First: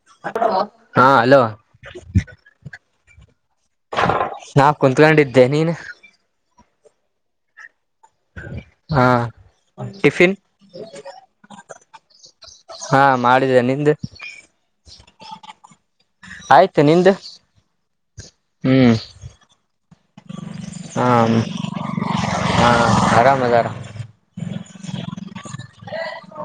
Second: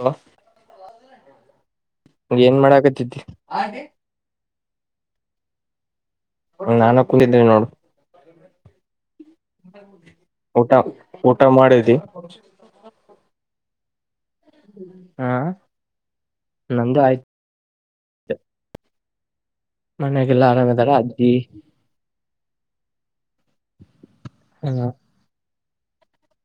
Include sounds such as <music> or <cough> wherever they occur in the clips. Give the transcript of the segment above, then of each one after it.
Hello ಹಾ hello. ಏನ್ ಮಾಡಾಕತ್ತಿದ್ದಿ ನಾ ಕುಂತ್ಕಂಡಿದ್ದೆ ನೀನು. ನಾಾನು ಕುಂತಿದೆ ನೋಡು. ಹಾ. ಟಿಫಿನ್ ಊಟ ಊಟ ಮಾಡಿದಿ. ಹಾ ಮಾಡಿದ್ದೇ ನಿಂದು. ಹಾ ಆಯ್ತು ನಂದು ನಿಂದು ಆಯ್. ಹ್ಮ್. ಮನೆಗೆಲ್ಲ ಆರಾಮದರ ಹಾ ಅಜ್ಜಿ. ಹಾ ಆರಾಮದರ. ಹಾ.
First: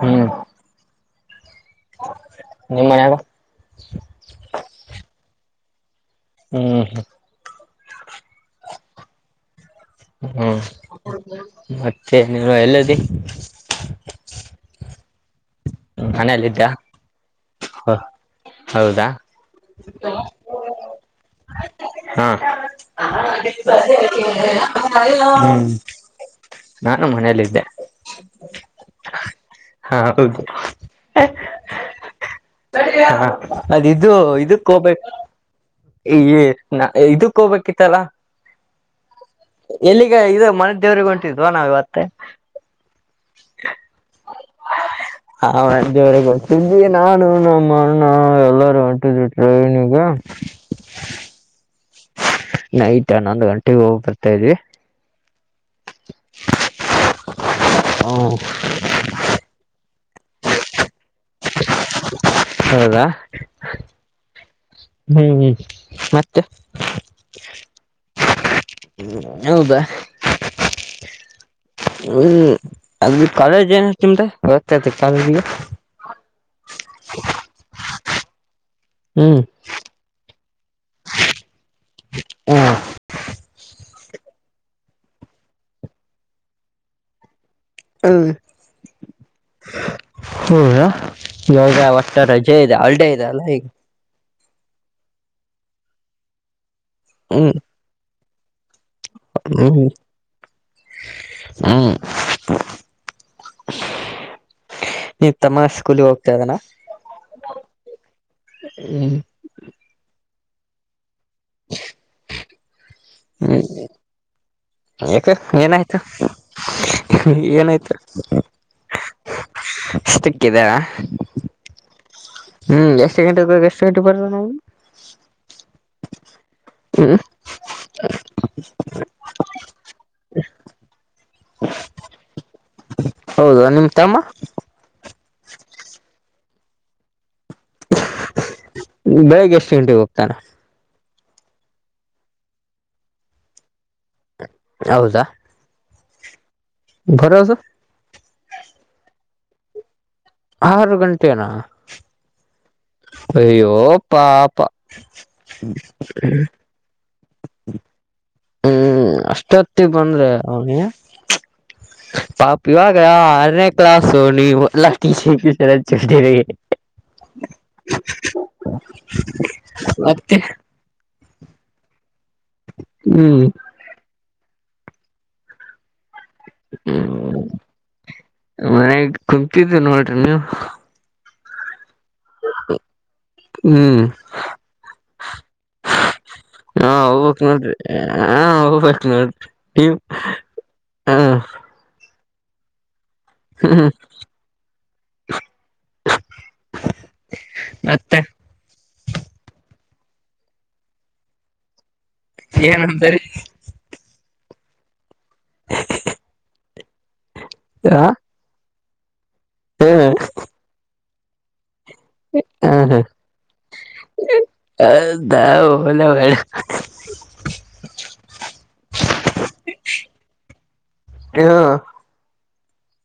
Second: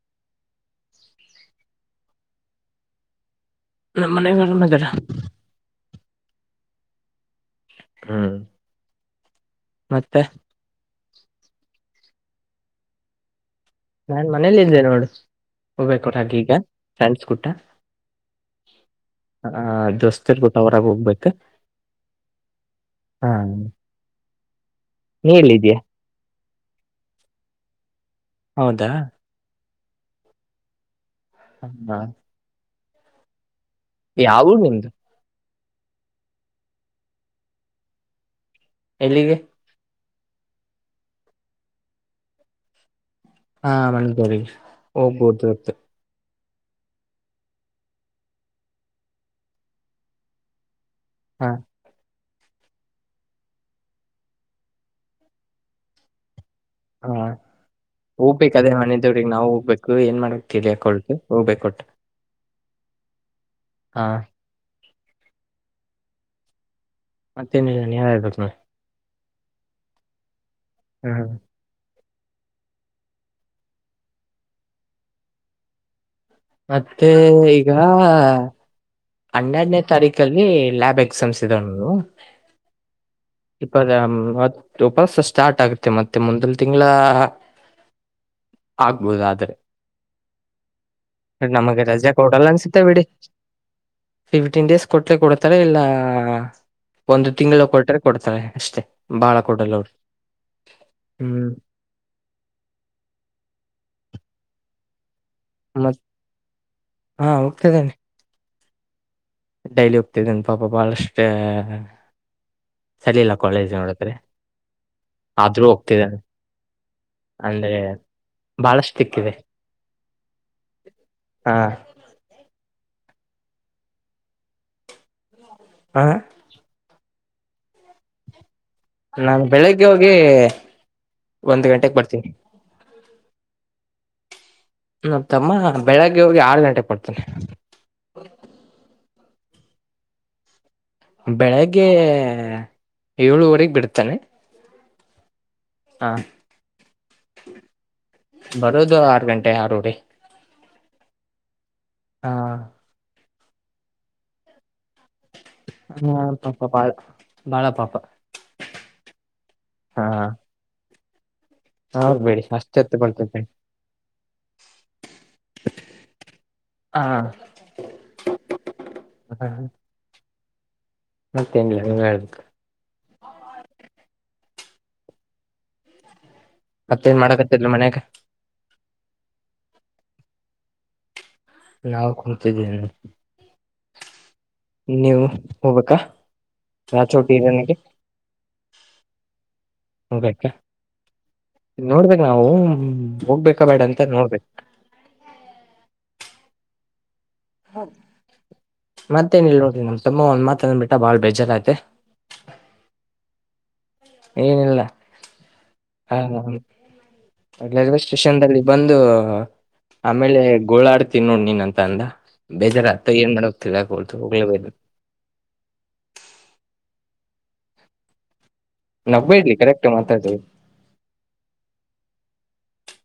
ಹ್ಮ್. ನಿಮ್ಮ್ ಮನೆಗ. ನಮ್ಮನೆಗೂ ಆರಾಮದರ. ಹ್ಮ. ಹ್ಮ. ಹ್ಮ್ ಮತ್ತೆ ನೀವು ಎಲ್ಲದಿ. ನಾನ್ ಮನೇಲಿದ್ದೆ ನೋಡು. ಮನೇಲ್ಲಿದ್ದ ಹೌದಾ ಹ ಜೊಸ್ತಿ ಪುಟ್ಟ ಹೊರಾಗೊಗ್ಬೇಕಾ. ಹಾ. ನೀ ಹ್ಮ್ ಎಲ್ಲಿದ್ಯಾ ನಾನು ಮನೆಲ್ಲಿದ್ದೆ. ಹೌದಾ. ಹಾ. <unintelligible> ಹಬ್ಬ. ಹ ಹಾದಿದು ಯಾವ ಊರು ಇದುಕ್ ನಿಮ್ದು ಹೊಬೇಕ್. ನ ಇದುಕ್ ಹೋಗ್ಬೇಕಿತ್ತಲ. ಎಲ್ಲಿಗೆ. ಎಲ್ಲಿಗೆ ಇದು ಮನ್ದೇವ್ರಿಗೊಂಟಿದ್ವ ನಾವ್ ಇವತ್ತು. ಹಾ ಮನ್ದೇವ್ರಿಗೆ ಹೋಗ್ಬೋದುತ್ತು. ಮನ್ದೇವ್ರಿಗೆ ಇಲ್ಲಿ ನಾನು ನಮಣ್ಣ ಎಲ್ಲಾರೂ ಒಂಟಿದ್ವಿ ಟ್ರೈನಿಗೆ. ಹಾ. ನೈಟ್ ಹನ್ನೊಂದ್ಗಂಟ್ಟಿಗ್ ಹೋಗ್ಬರ್ತಾವಿ. <inaudible> ಹಾ ಹ್ಮ್ ಹೋಗ್ಬೇಕದ್ರೆ ಮನೆದೇವ್ರಿಗೆ ನಾವು ಹೋಗ್ಬೇಕು ಏನ್ ಮಾಡ್ಬೇಕು ತಿಳಿಯಕೊಲ್ದು ಹೋಗ್ಬೇಕೊಟ್ಟು. ಹೌದಾ. ಹಾ. ಹ್ಮ್ ಹ್ಮ್ ಮತ್ತೆ. ಮತ್ತೇನಿಲ್ಲಾ ನೀವೇ ಹೇಳ್ಬೇಕ್ ನೋಡ್. ಹ್ಮ್ ಹೌದಾ. ಹಾ ಹ. ಹ್ಮ ಅದು ಕಾಲೇಜ್ ಏನತ ನಿಮ್ದ ಒತ್ತಾದಿ ಕಾಲೇಜ್ಗೆ. ಮತ್ತೆ ಈಗ ಹ್ಮ್ ಹನ್ನೆರ್ಡನೇ ತಾರೀಕಲ್ಲಿ. ಲ್ಯಾಬ್ ಎಕ್ಸಾಮ್ಸ್ ಹ್ಮ್ <inaudible> ಹತ್ತು ಉಪಾಸ ಸ್ಟಾರ್ಟ್ ಆಗುತ್ತೆ ಮತ್ತೆ ಮುಂದಿನ್ ತಿಂಗ್ಳ. ಹ್ಮ್ಮ್. ಆಗ್ಬೋದ್ ಆದ್ರೆ. ಹ್ಮ ಇವಾಗ ನಮಗೆ ರಜೆ ಒಟ್ಟು ಕೊಡಲ್ಲ ರಜ ಇದೆ ಅನ್ಸುತ್ತೆ ಬಿಡಿ ಹಲ್ಡೇ ಇದೆ ಅಲ್ಲಾ ಈಗ. ಫಿಫ್ಟೀನ್ ಡೇಸ್ ಕೊಟ್ರೆ ಕೊಡ್ತಾರೆ ಇಲ್ಲ ಒಂದು ತಿಂಗ್ಳು ಕೊಟ್ರೆ ಕೊಡ್ತಾರೆ ಅಷ್ಟೆ. ಹ್ಮ ಹ್ಮ್. <inaudible> ನೀ ತಮ್ಮ ಮತ್ ಸ್ಕೂಲಿಗ್ ಹೋಗ್ತಾ ಇದನ ಹಾ ಹೋಗ್ತಿದ್ದೇನೆ ಹ್ಮ್. ಡೈಲಿ ಹೋಗ್ತಿದ್ದನ್ ಪಾಪ ಬಳಷ್ಟ. ಸರಿ ಇಲ್ಲ ಕಾಲೇಜ್ ನೋಡದ್ರೆ. ಯಾಕೆ ಏನಾಯ್ತು. ಅಂದ್ರೆ ಏನಾಯ್ತ ಬಹಳಷ್ಟು ಸಿಕ್ಕಿದೆ ಸ್ಟಿಕಿದೆ. ಹಾ. ಹ್ಮ್ ಎಷ್ಟ್ ಗಂಟೆೆಗೊಗ್ ಎಷ್ಟ್ ಗಂಟೆಗ್ ಬರೋನಣ ಅವ್ನು. ಹಾ. ಹ್ಮ್. ನಾನ್ ಬೆಳಿಗ್ಗೆ ಹೋಗಿ ಒಂದ್ ಗಂಟೆಗ್ ಬರ್ತೀನಿ. ಹೌದ ನಿಮ್ ತಮ್ಮ. ನಮ್ ತಮ್ಮ ಬೆಳಿಗ್ಗೆ ಹೋಗಿ ಆರ್ ಗಂಟೆಗ್ ಬರ್ತಾನೆ. ಬೆಳಿಗ್ಗೆ ಎಷ್ಟ್ ಗಂಟೆಗ್ ಹೋಗ್ತಾನೆ. ಬೆಳಿಗ್ಗೆ ಏಳುವರಿಗ್ ಬಿಡ್ತಾನೆ. ಹೌದಾ. ಹಾ. ಬರೋದು. ಬರೋದು ಆರ್ಗಂಟೆ ಆರೂವರಿ. ಆರು ಗಂಟೆನಾ. ಹಾ. ಅಯ್ಯೋ ಪಾಪಾ. ಹಾ ಪಾಪ ಬಾಳ ಬಾಳ ಪಾಪ. ಹ್ಮ್ ಅಷ್ಟೊತ್ತಿಗ್ ಬಂದ್ರೆ ಅವ್ನಿ. ಹೌದು. ಪಾಪ್ ಇವಾಗ ಆರ್ನೆ ಕ್ಲಾಸು ನೀವ್ ಎಲ್ಲಾ. <unintelligible> ಹಾ. ತೆ. ಮತ್ತೇನ್ಲಾ ನೀನ ಹೇಳ್ಬೇಕ. ಹ್ಮ್. ಮತ್ತೇನ್ ಮಾಡಕತರ್ಲೆ ಮನೆಗಾ. ಮನೇಗ್ ಕುಂತಿದೆ ನೋಡ್ರಿ ನೀವ್. ನಾವ್ ಕುಂತಿದಿನಿ. ಹ್ಮ್. ನೀವು ಹೋಗ್ಬೇಕಾ. ಹಾ ರಾಚೋಟಿ ಹೋಬಕ್ ಇರನಿಗೆ ನೋಡ್ರಿ ಹಾ ಹೋಬಕ್ ನೋಡ್ರಿ ಟಿವ್. ಹೋಗ್ಬೇಕಾ ಹಾ. ನೋಡ್ಬೇಕ್ ನಾವು ಹೋಗ್ಬೇಕ ಬೇಡ ಹ್ಮ್ ಅಂತ ನೋಡ್ಬೇಕ್. ಮತ್ತೆ ಮತ್ತೇನ್ ಹೇಳೋದ್ರಿ ನಮ್ ತಮ್ಮ ಒಂದ್ ಮಾತ್ ಅಂದ್ಬಿಟ್ಟ ಬಾಳ್ ಬೇಜಾರಯ್ತ. ಏನಂದರಿ. ಏನಿಲ್ಲ ಹ ರೈಲ್ವೆ ಹ ಸ್ಟೇಷನಲ್ಲಿ. ಬಂದು ಹ್ಮ್ ಆಮೇಲೆ ಗೋಳಡ್ತೀ ನೋಡ್ ನೀನ್ ಅಂತ ಅಂದ. ಹ್ಮ್ ಬೇಜಾರತ್ತು ಏನ್ ಮಾಡಕ್ ತಿಳಿಯಕೊಲ್ದು ಹೋಗ್ಲೇ <inaudible> ನಾಗ್ಬೇಡ್ರಿ ಕರೆಕ್ಟ ಮಾತಾ ಅದು ಹ್ಮ್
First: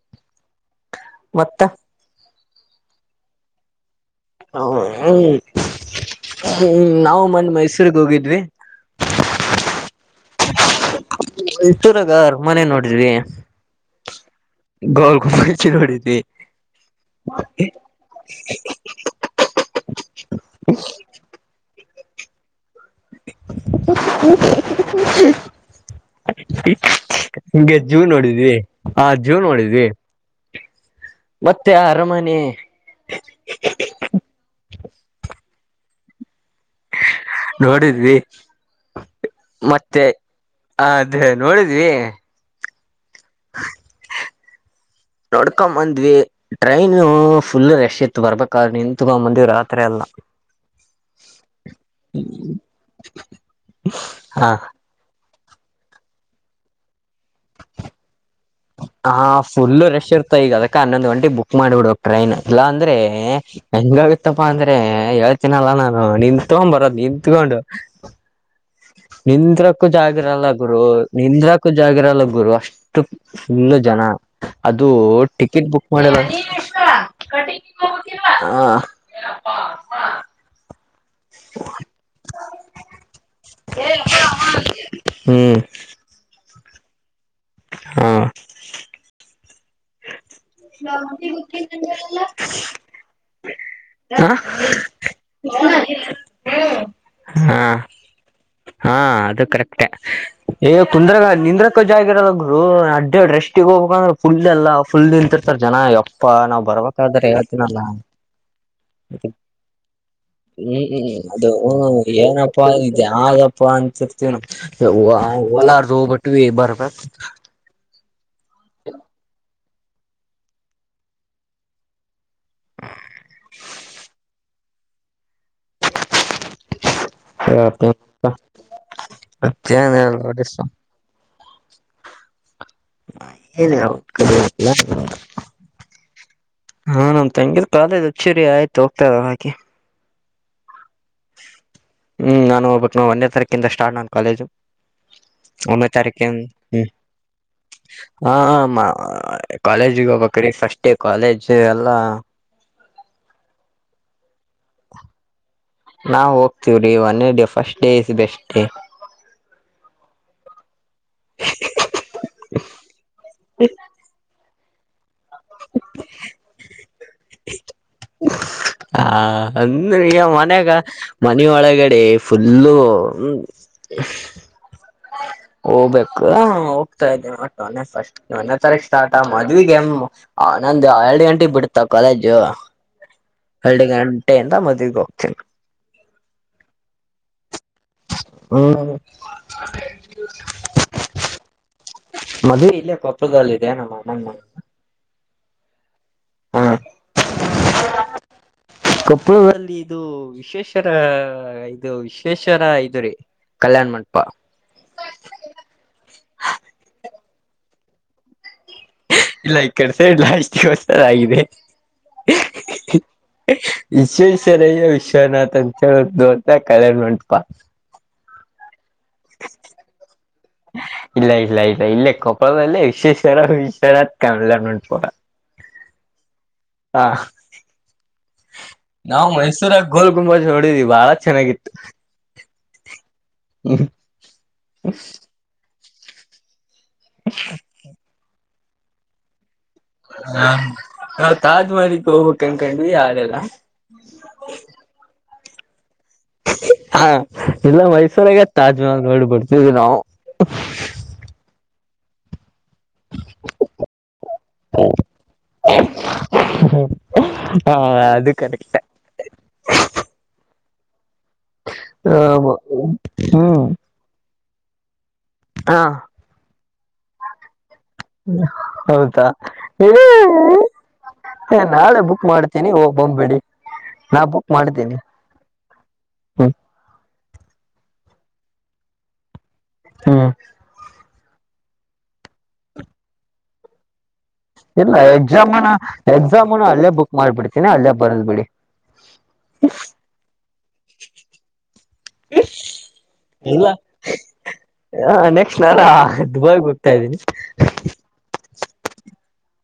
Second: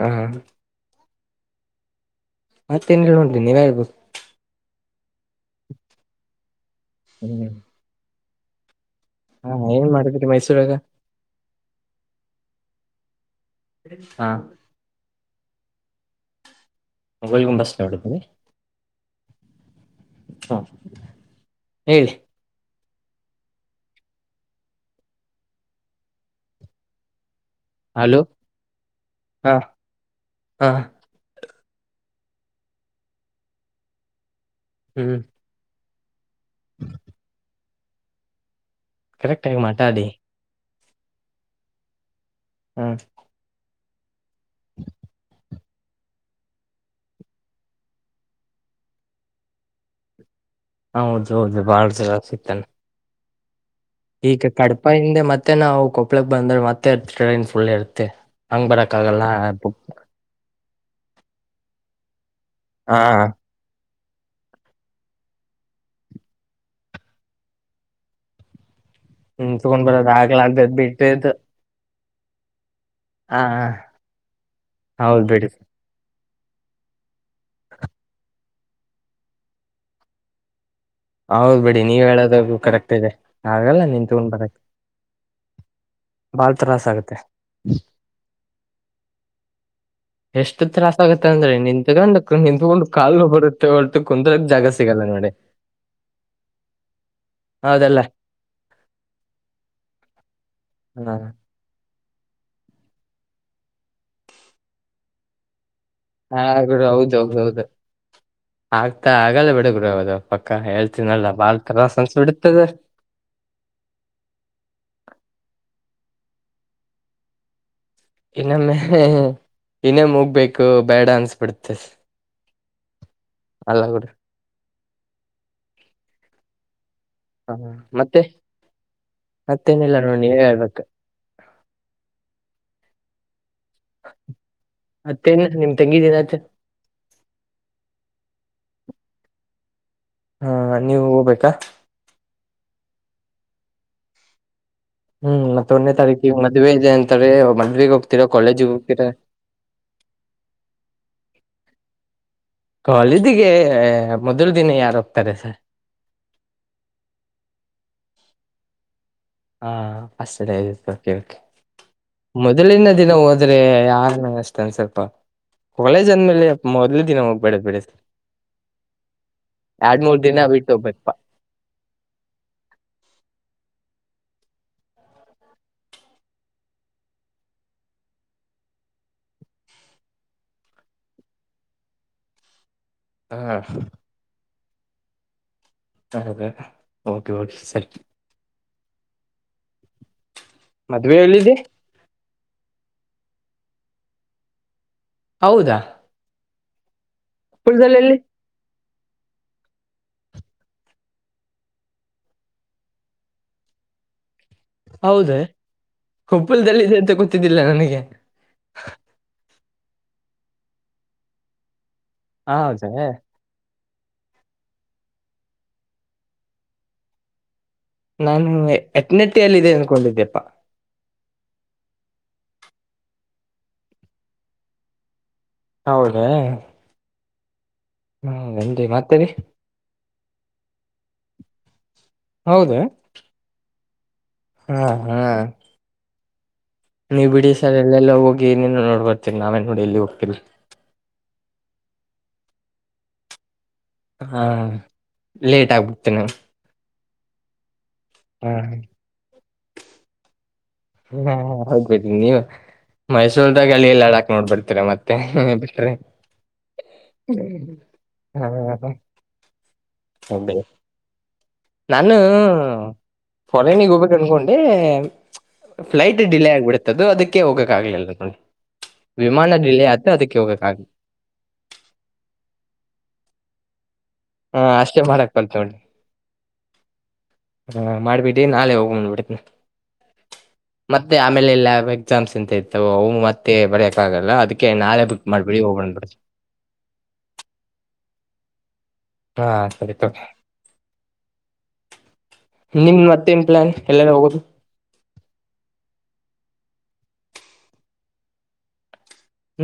ಹ ಹ. ಮತ್ತ. ಮತ್ತೇನ್ ಹೇಳೊನ್ರಿ ನೀವ ಹೇಳ್ಬಕ್. ಹ ನಾವು ಮೊನ್ ಹ್ಮ್ ಮೈಸೂರಿಗ್ ಹೋಗಿದ್ವಿ. ಹಾ ಹ ಏನ್ ಮಾಡಿದ್ರಿ ಮೈಸೂರಾಗ. ಮೈಸೂರಗ ಅರ್ಮನೆ ನೋಡಿದ್ವಿ. ಹಾ. ಗೊಲ್ಗುಬಸ್ ನೋಡಿದ್ವಿ. ಗೋಲ್ಗುಂಬಸ್ ನೋಡಿದ್ನಿ. ಹಾ ಹೇಳಿ. <inaudible> ಅಂಗೆ ಜೂ ಹಲೋ ನೋಡಿದ್ವಿ ಆ ಜೂ ಹಾ ನೋಡಿದ್ವಿ. ಹಾ. ಮತ್ತೆ ಅರಮನಿ. <inaudible> ಹ್ಮ್. <inaudible> ನೋಡಿದ್ವಿ ಕರೆಕ್ಟ್ ಆಗಿ ಮತ್ತೆ ಮಾತಾಡಿ ಅದೆ ನೋಡಿದ್ವಿ. ಹ್ಮ್. <inaudible> ಹೊಡ್ಕೊಂಬಂದ್ವಿ ಟ್ರೈನು ಫುಲ್ ರಶ್ ಇತ್ತು ಬರ್ಬೇಕಾದ್ರೆ ನಿತ್ಕೊಂಬಂದ್ವಿ ರಾತ್ರಿ ಎಲ್ಲ. ಹೌದು ಹೌದು ಬಾಳ ಸರ ಸಿಗ್ತಾನೆ. <inaudible> ಈಗ ಹಾ ಕಡಪ ಹಿಂದೆ ಮತ್ತೆ ನಾವು ಕೊಪ್ಪಳಕ್ ಬಂದ್ರೆ ಮತ್ತೆ ಟ್ರೈನ್ ಫುಲ್ ಇರ್ತೆ. ಹಂಗ್ಬರಕ್ಕಾಗಲ್ಲ ಹಾ ಫುಲ್ ರಶ್ ಇರ್ತ ಈಗ ಅದಕ್ಕೆ ಹನ್ನೊಂದ್ ಗಂಟೆಕ ಬುಕ್ ಮಾಡಿಬಿಡ್ಬೇಕ್ ಟ್ರೈನ್ ಇಲ್ಲ ಅಂದ್ರೆ. ಹಾ ಹೆಂಗಾಗತ್ತಪ್ಪಾ ಅಂದ್ರೆ ಹೇಳ್ತಿನಲ್ಲ ನಾನು ನಿಂತ್ಕೊ ಬರೋದ್ ನಿತ್ಕೊಂಡು. ಹ್ಮ್ ತಗೊಂಡ್ ನಿಂದ್ರಕ್ಕೂ ಬರೋದ ಜಾಗಿರಲ್ಲ ಆಗ್ಲಾರ್ದದ್ ಗುರು ಬಿಟ್ಟಿದ್ದು ನಿಂದ್ರ ಕು ಜಾಗರಲ್ಲ ಗುರು ಅಷ್ಟು ಹ ಫುಲ್ ಜನ ಅದು ಹೌದ್ ಬಿಡಿ ಟಿಕೆಟ್ ಬುಕ್ ಒ <unintelligible> ಹ ಹ <unintelligible> ಹ ಹೌದ್ಬಿಡಿ ನೀವ್ ಹೇಳದೂ ಕರೆಕ್ಟ್ ಇದೆ ಆಗಲ್ಲ ನೀನ್ತಗೊಂಡ್ ಬರಾಕ್. ಹ್ಮ್ ಬಾಳ್ ತ್ರಾಸ್ ಆಗುತೆ. ಹಾ <inaudible> ಎಷ್ಟು ತ್ರಾಸ್ ಆಗುತ್ತೆ ಅಂದ್ರೆ ನಿಂತ್ಗೊಂಡ ನಿಂತ್ಕೊಂಡು ಕಾಲು ನೊವ್ ಬರುತ್ತೆ ಹೊರ್ತು ಕುಂದ್ರಾಕ ಜಾಗ ಸಿಗಲ್ಲ ನೋಡಿ. ಹೆಳ ಹ್ಮ್. ಹ ಹೌದಲ್ಲ ಹಾ ಅದು ಕರೆಕ್ಟೆ ಹ ಕುಂದ್ರಗ ನಿಂದ್ರ ಕ ಜಾಗಿರಲ್ಲಗುರು ಅಡ್ಡ್ಯಾಡ್ ರೆಸ್ಟಿಗೆ ಹೋಗ್ಬೇಕಂದ್ರ ಫುಲ್ ಎಲ್ಲ ಫುಲ್ ನಿಂತಿರ್ತಾರೆ ಜನ ಯಾ ಪ್ಪಾ ಹಾ ನಾವ್ ಗುರು ಹೌದ ಬರ್ಬೇಕಾದ್ರೆ ಹೌದೌದು ಹೇಳ್ತೀನಲ್ಲ. ಆಗ್ತಾ ಆಗಲ್ಲೇ ಬಿಡಗುರು ಅದು ಪಕ್ಕಾ ಹ್ಮ್ ಹೇಳ್ತನಲ್ಲ ಬಾಳ್ ತ್ರಾಸ ಅನಿಸ್ಬಿಡುತ್ತದ. ಜಾಗಪ್ಪ ಅಂತಿರ್ತವಿ ನಾವ್ ಯವ್ವಾ ಹೋಲಾರ್ದ ಹೋಬಿಟ್ವಿ ಬರ್ಬೇಕ ಇನ್ನೊಮ್ಮೆ ಹೆ ಹೆ ಇನ್ನೇಮೊಗ್ಬೇಕು ಬೇಡ ಅನ್ಸ್ಬಿಡುತ್ತೆ. ಅಲ್ಲ ಗುರು. ಹ ಹೇಳಪ ಮತ್ತೆ ಮತ್ತ. ಮತ್ತೇನಿಲ್ಲ ನೋಡಿ ನೀವೇ ಮತ್ತೇನ್ಹೇಳ್ಬೇಕ ಅಷ್ಟ. ಹೇಳ್ಬೇಕು ಮತ್ತೇನ್ ನಿಮ್ ತಂಗಿದಿನ ಆಚರಣೆ <unintelligible> ಹಾ ನಮ್ ತಂಗಿದ ಕಾಲೇಜ್ ಹಚ್ಚೀರಿ ಆಯ್ತು ಹೋಗ್ತಾಯಿದಳ ಆಕಿ. ಹಾ ನೀವು ಹೋಗ್ಬೇಕಾ. ಹ್ಮ್ ನಾನು ಹೋಗ್ಬೇಕ್ ಒಂದ್ನೇ ತಾರೀಕಿಂದ ಸ್ಟಾರ್ಟ್ ನನ್ ಕಾಲೇಜು. ಹ್ಮ್ ಮತ್ತ ಒಂದನೇ ತಾರೀಕಿಗೆ ತಾರಿಖಿಂದ್ ಮದ್ವೆ ಹ್ಮ ಇದೆ ಅಂತಾರೆ ಮದ್ವೆಗ್ ಹೋಗ್ತೀರಾ ಆ ಹಾ ಕಾಲೇಜಿಗೆ ಮಾ ಹೋಗ್ತೀರಾ ಕಾಲೇಜಿಗೆ ಹೋಗ್ಬೇಕ್ ರೀ ಫಸ್ಟ್ ಡೇ ಕಾಲೇಜ್ ಎಲ್ಲ. ಕಾಲೇಜಿಗೆ ಮೊದ್ಲು ದಿನ ಯಾರು ಹೋಗ್ತಾರೆ ಸರ್‌. ನಾವು ಹೋಗ್ತೀವ್ರೀ ಒನ್ನೆ day first day is best day. ಹಾ ಫಸ್ಟ್ ಡೇ ಇತ್ತು. ಯಾಕೆ ಮೊದಲಿನ ದಿನ ಹೋದ್ರೆ ಯಾರ್ನಂಗಷ್ಟ ಅನ್ಸಲ್ಪ. ಕಾಲೇಜ್ ಅಂದ್ಮೇಲೆ ಮೊದ್ಲೇನೆ ದಿನ ಹೋಗಬೇಡಿ ಬಿಡಿ ಸರ್. ಹಾ ಅಂದ್ರ ಎರಡ್ ಮೂರ್ ಈಗ ದಿನ ಮನ್ಯಾಗ ಬಿಟ್ಟು ಹೋಗ್ಬೇಕಪ್ಪಾ ನೀ ಒಳಗಡೆ ಫುಲ್ಲು ಹ್ಮ್ ಹ. ಹೋಗ್ಬೇಕು ಹೋಗ್ತಾ ಇದೇನೆ ಬಟ್ ನಾನೆ ಫಸ್ಟ್. ಒಂನ್ನೇ ತಾರೀಕ ಸ್ಟಾರ್ಟ ಮದ್ವಿಗ್ಗೆ ನಂದು ಎರಡು ಗಂಟೆಗೆ ಬಿಡತ ಕಾಲೇಜು. ಹಾ ಎರಡ್ ಗಂಟೆಯಿಂದ ಮದುವಿಗ್ ಹೋಗ್ತೀನಿ. ಹೌದ ಓಕೆ ಓಕೆ ಸರಿ. ಹ್ಮ ಮದ್ವೆ ಎಲ್ಲಿದೆ. ಮದವೆ ಇಲ್ಲೇ ಕೊಪ್ಪಳದಲ್ಲಿ ಇದೆ ನಮ್ಮ ಅಣ್ಣನ ಮನೆ ಹೌದಾ. ಹ್ಹಾ <inaudible> ಪುಳ್ದಲ್ಲೆಲ್ಲಿ. ಕೊಪ್ಪಳದಲ್ಲಿ ಇದು ವಿಶೇಷರ ಇದು ವಿಶ್ವೇಷರ ಇದು ರೀ ಕಲ್ಯಾಣ್ ಮಂಟಪ. ಹೌದ ಕೊಪ್ಪಳ್ದಲ್ಲಿ ಇದೆ ಅಂತ ಗೊತ್ತಿದ್ದಿಲ್ಲ ನನಿಗೆ. ಹ್ ಇಲ್ಲ ಈ ಕಡೆಸೆೈಡ್ ಅಷ್ಟುವಸ್ತ ಆಗಿದೆ. ಹೌದ. ವಿಶ್ವೇಶ್ವರಯ್ಯ ವಿಶ್ವನಾಥನ್ ಅಂತ ದೊಡ್ಡ ಕಲ್ಯಾಣ ಮಂಟಪ. ನಾನು ಎತ್ನಿಟ್ಟಿಯಲ್ಲಿ ಇದೆ ಅನ್ಕೊಂಡಿದ್ದೆಪ್ಪಾ. ಇಲ್ಲ ಇಲ್ಲ ಇಲ್ಲ ಇಲ್ಲ ಇಲ್ಲೆ ಕೊಪ್ಪಲದಲ್ಲೆ ವಿಶ್ವೇಶ್ವರ ವಿಶ್ವಾನಾಥ ಕಲ್ಯಾಣ ಮಂಟಪ. ಹೌದ. ಹಾ ನಂದಿ ಮತ್ತೆ ರೀ ನಾವು ಮೈಸೂರಾಗ ಗೋಲ್ಗುಂಬಜ್ ನೋಡಿದ್ವಿ ಬಾಳ ಚೆನ್ನಾಗಿತ್ತು. ಹೌದ. ಹ್ಮ ಹಾ ಹಾ ನೀವ್ ಬಿಡಿ ಸರ್ ಎಲ್ಲ್ ಎಲ್ಲೊ ಹೋಗಿ ಏನೇನೋ ನೋಡ್ಬರತೀರ ನಾವೇ ನೋಡಿಲ್ಲ ಹಾ ನಾವ್ ತಾಜ್ಮಹಲ್ ಗ್ ಹೋಗಬೇಕು ಅನ್ಕಂಡ್ವಿ ಆಲಿಲ್ಲ. ಹಾ ಲೇಟ್ ಆಗ್ಬಿಡ್ತೇನೆ. ಹಿ ಹಿ ಹ ಇಲ್ಲ ಮೈಸೂರಾಗ ಹ ತಾಜ್ಮಹಲ್ ನೋಡ್ಬಡ್ತಿದ್ವಿ ನಾವು. ಹ ಹ ಹೋಗ್ಬೇಕ ನೀವ. ಮೈಸೂರ್ದಾಗ ಅಲ್ಲಿ ಲಡಾಕ್ ನೋಡ್ಬರ್ತಿರ ಮತ್ತೆ ಬಿಟ್ರೆ. ಅಹ್ ಹ್ಹಾ ಅದು ಕರೆಕ್ಟೆ. ಹೋಗ್ಬೇಡಿ ನಾನು ಹ್ಮ್ ಫರೇನಿಗೆ ಹೋಗ್ಬೇಕ ಅನ್ಕೊಂಡೆ ಹಾ ಫ್ಲೈಟ್ ಡಿಲೇ ಆಗ್ಬಿಡ್ತದು ಅದಕ್ಕೆ ಹೋಗಕ್ಕಾಗ್ಲಿಲ್ಲದು. ವಿಮಾನ ಡಿಲೇ ಆತು ಅದಕ್ಕೆ ಹೋಗಕಾಗ ಏ ನಾಳೆ ಬುಕ್ ಮಾಡ್ತೀನಿ ಹೊಗ್ಬಂದ್ಬಿಡಿ ನಾ ಬುಕ್ ಹಾ ಮಾಡ್ತೀನಿ ಅಷ್ಟೇ ಮಾಡಕಂತೊಗೊಳಿ. ಹ್ಮ್ ಹಾ ಮಾಡಬಿಡಿ ನಾಳೆ ಹೋಗ್ ಬಿಂದಬಿಡ್ತಿನಿ. ಹ್ಮ ಮತ್ತೆ ಆಮೇಲೆ ಲ್ಯಾಬ್ ಎಕ್ಸಾಮ್ಸ್ ಅಂತ ಇರ್ತಾವು ಅವು ಮತ್ತೆ ಬರೆಯಕ್ಕಾಗಲ್ಲ ಅದಕ್ಕೆ ಇಲ್ಲಾ ನಾಳೆ ಬುಕ್ ಮಾಡ್ಬಿಡಿ ಎಕ್ಸಾಮನ ಹೋಗ್ ಬಂದ್ಬಿಡಿ ಎಕ್ಸಾಮನ ಅಲ್ಲೇ ಬುಕ್ ಮಾಡ್ಬಿಡ್ತೀನಿ ಅಲ್ಲೇ ಬರ್ದ್ ಬಿಡಿ. ಹಾ ಸರಿ ತೊ. ನಿಮ್ ಮತ್ತೇನ್ ಪ್ಲಾನ್ ಎಲ್ಲನ ಹೋಗೋದು. ಹ ನೆಕ್ಸ್ಟ್ ನಾನ ದುಬಾಯಿಗಿ ಹೋಗ್ತಾ ಇದಿನಿ.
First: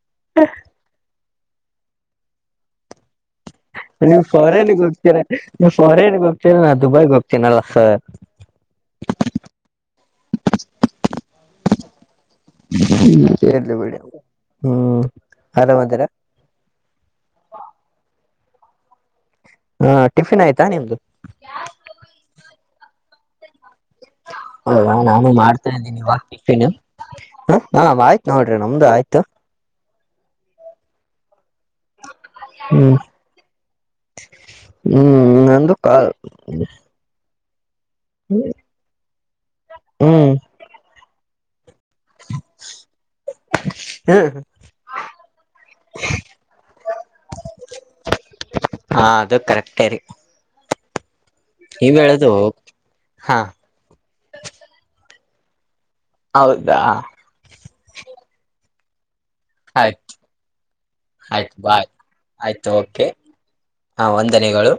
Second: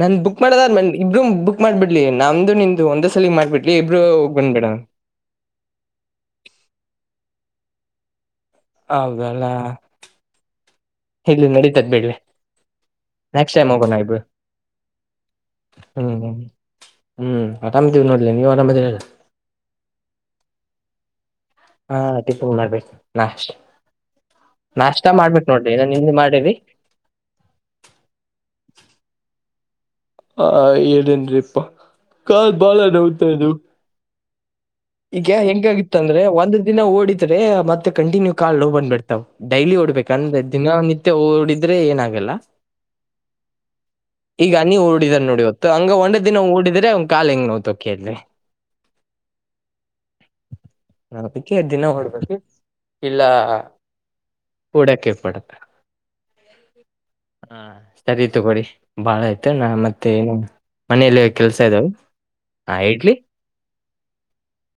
ನನ್ ಬುಕ್ ಮಾಡೋದಾದ್ ಇಬ್ರು ಬುಕ್ ಮಾಡ್ಬಿಡ್ಲಿ ನಮ್ದು ನಿುಮ್ದು ಒಂದೆ ಸಲಗ್ ಮಾಡ್ಬಿಡ್ಲಿ ಇಬ್ರು ಹೋಗ್ಬಂದ್ಬಿಡೋಣ. <unintelligible> ಫಾರೇನ್ಗೆ ಹೋಗ್ತೀಲ್ಲ ನಾನ್ ದುಬೈಗೆ ಹೋಗ್ತೀನಲ್ಲ ಸರ್. ಹೌದಲ್ಲ. <inaudible> ಇಲ್ಲಿ ನಡೀತದೆ ಬಿಡ್ರಿ. ನೆಕ್ಸ್ಟ್ ಟೈಮ್ ಇರ್ಲಿ ಹೋಗೋಣ ಬಿಡಿ ನಾವಿಬ್ರು ಹ್ಮ್ ಹ್ಮ ಆರಾಮದೀರಾ ಹ್ಮ. ಹ್ಞೂ ಆರಾಮದಿವಿ ನೋಡರಿ ನೀವು ಆರಾಮದೀರಲ. ಹಾ ಟಿಫಿನ್ ಆಯ್ತಾ ನಿಮ್ದು. ಹಾ ಟಿಫನ್ ಮಾಡ್ಬೇಕು ನಾಷ್ಟಾ ಹೌದ ನಾನು ಮಾಡ್ತಾ ಇದ್ದೀನಿ ನಿಮ್ದು ಇವಾಗ ಮಾಡಿರಿ ಟಿಫಿನ್. ಹ್ ಹ ಆಯ್ತ್ ನೋಡ್ರಿ ನಮ್ದು ಆಯ್ತು. ಹಾ ಹೇಳೇನ್ರಿಪ್ಪಾ ಕಾಲ್ ಬಾಳ ಹ್ಮ್ ನೊಯ್ತಾ ಇದಾವು. ಹ್ಮ್ ಈಗೆ ನಂದು ಕಾ ಹೆಂಗಾಗಿತ್ತಂದ್ರೆ ಒಂದ್ ದಿನ ಓಡಿದ್ ರೆ ಮತ್ತೆ ಕಂಟಿನ್ಯೂ ಕಾಲ್ ನೋವು ಬಂದ್ ಬಿಡ್ತಾವ್ ಡೈಲಿ ಓಡ್ಬೇಕ ಹ್ಮ್ ಅಂದ್ರೆ ದಿನ ನಿತ್ಯ ಓಡಿದ್ರೆ ಏನಾಗ ಗಲ್ಲ. ಈಗ ನೀ ಓಡಿದ್ರಿ ನೋಡಿ ಇವತ್ತು ಹಂಗ ಒಂದೇ ದಿನ ಊಡಿದ್ರೆ ಕಾಲ್ ಹೆಂಗ ನೋವ್ತವ್ ಕೇಳ್ರಿ. ಹಾ ಅದು ಕರೆಕ್ಟೇ ರೀ. ನೆನಪಕ್ಕೆ ದಿನ ನೀವ್ ಹೇಳುದು ಹೊಡ್ಬೇಕು ಇಲ್ಲ ಹಾ ಓಡಕ್ಕೆಪಾಡ. ಹೌದಾ. ಹ್ಮ್ ಸರಿ ತಗೊಳಿ. ಬಾಳ ಐತೆ ನಾ ಮತ್ತೆ ಆಯ್ತು ಮನೆಯಲ್ಲಿ ಆಯ್ತು ಕೆಲಸ ಬಾಯ್ ಇದವು ಆಯ್ತು ಹಾ ಓಕೆ ಇಡ್ಲಿ. ಹಾ ವಂದನೆಗಳು.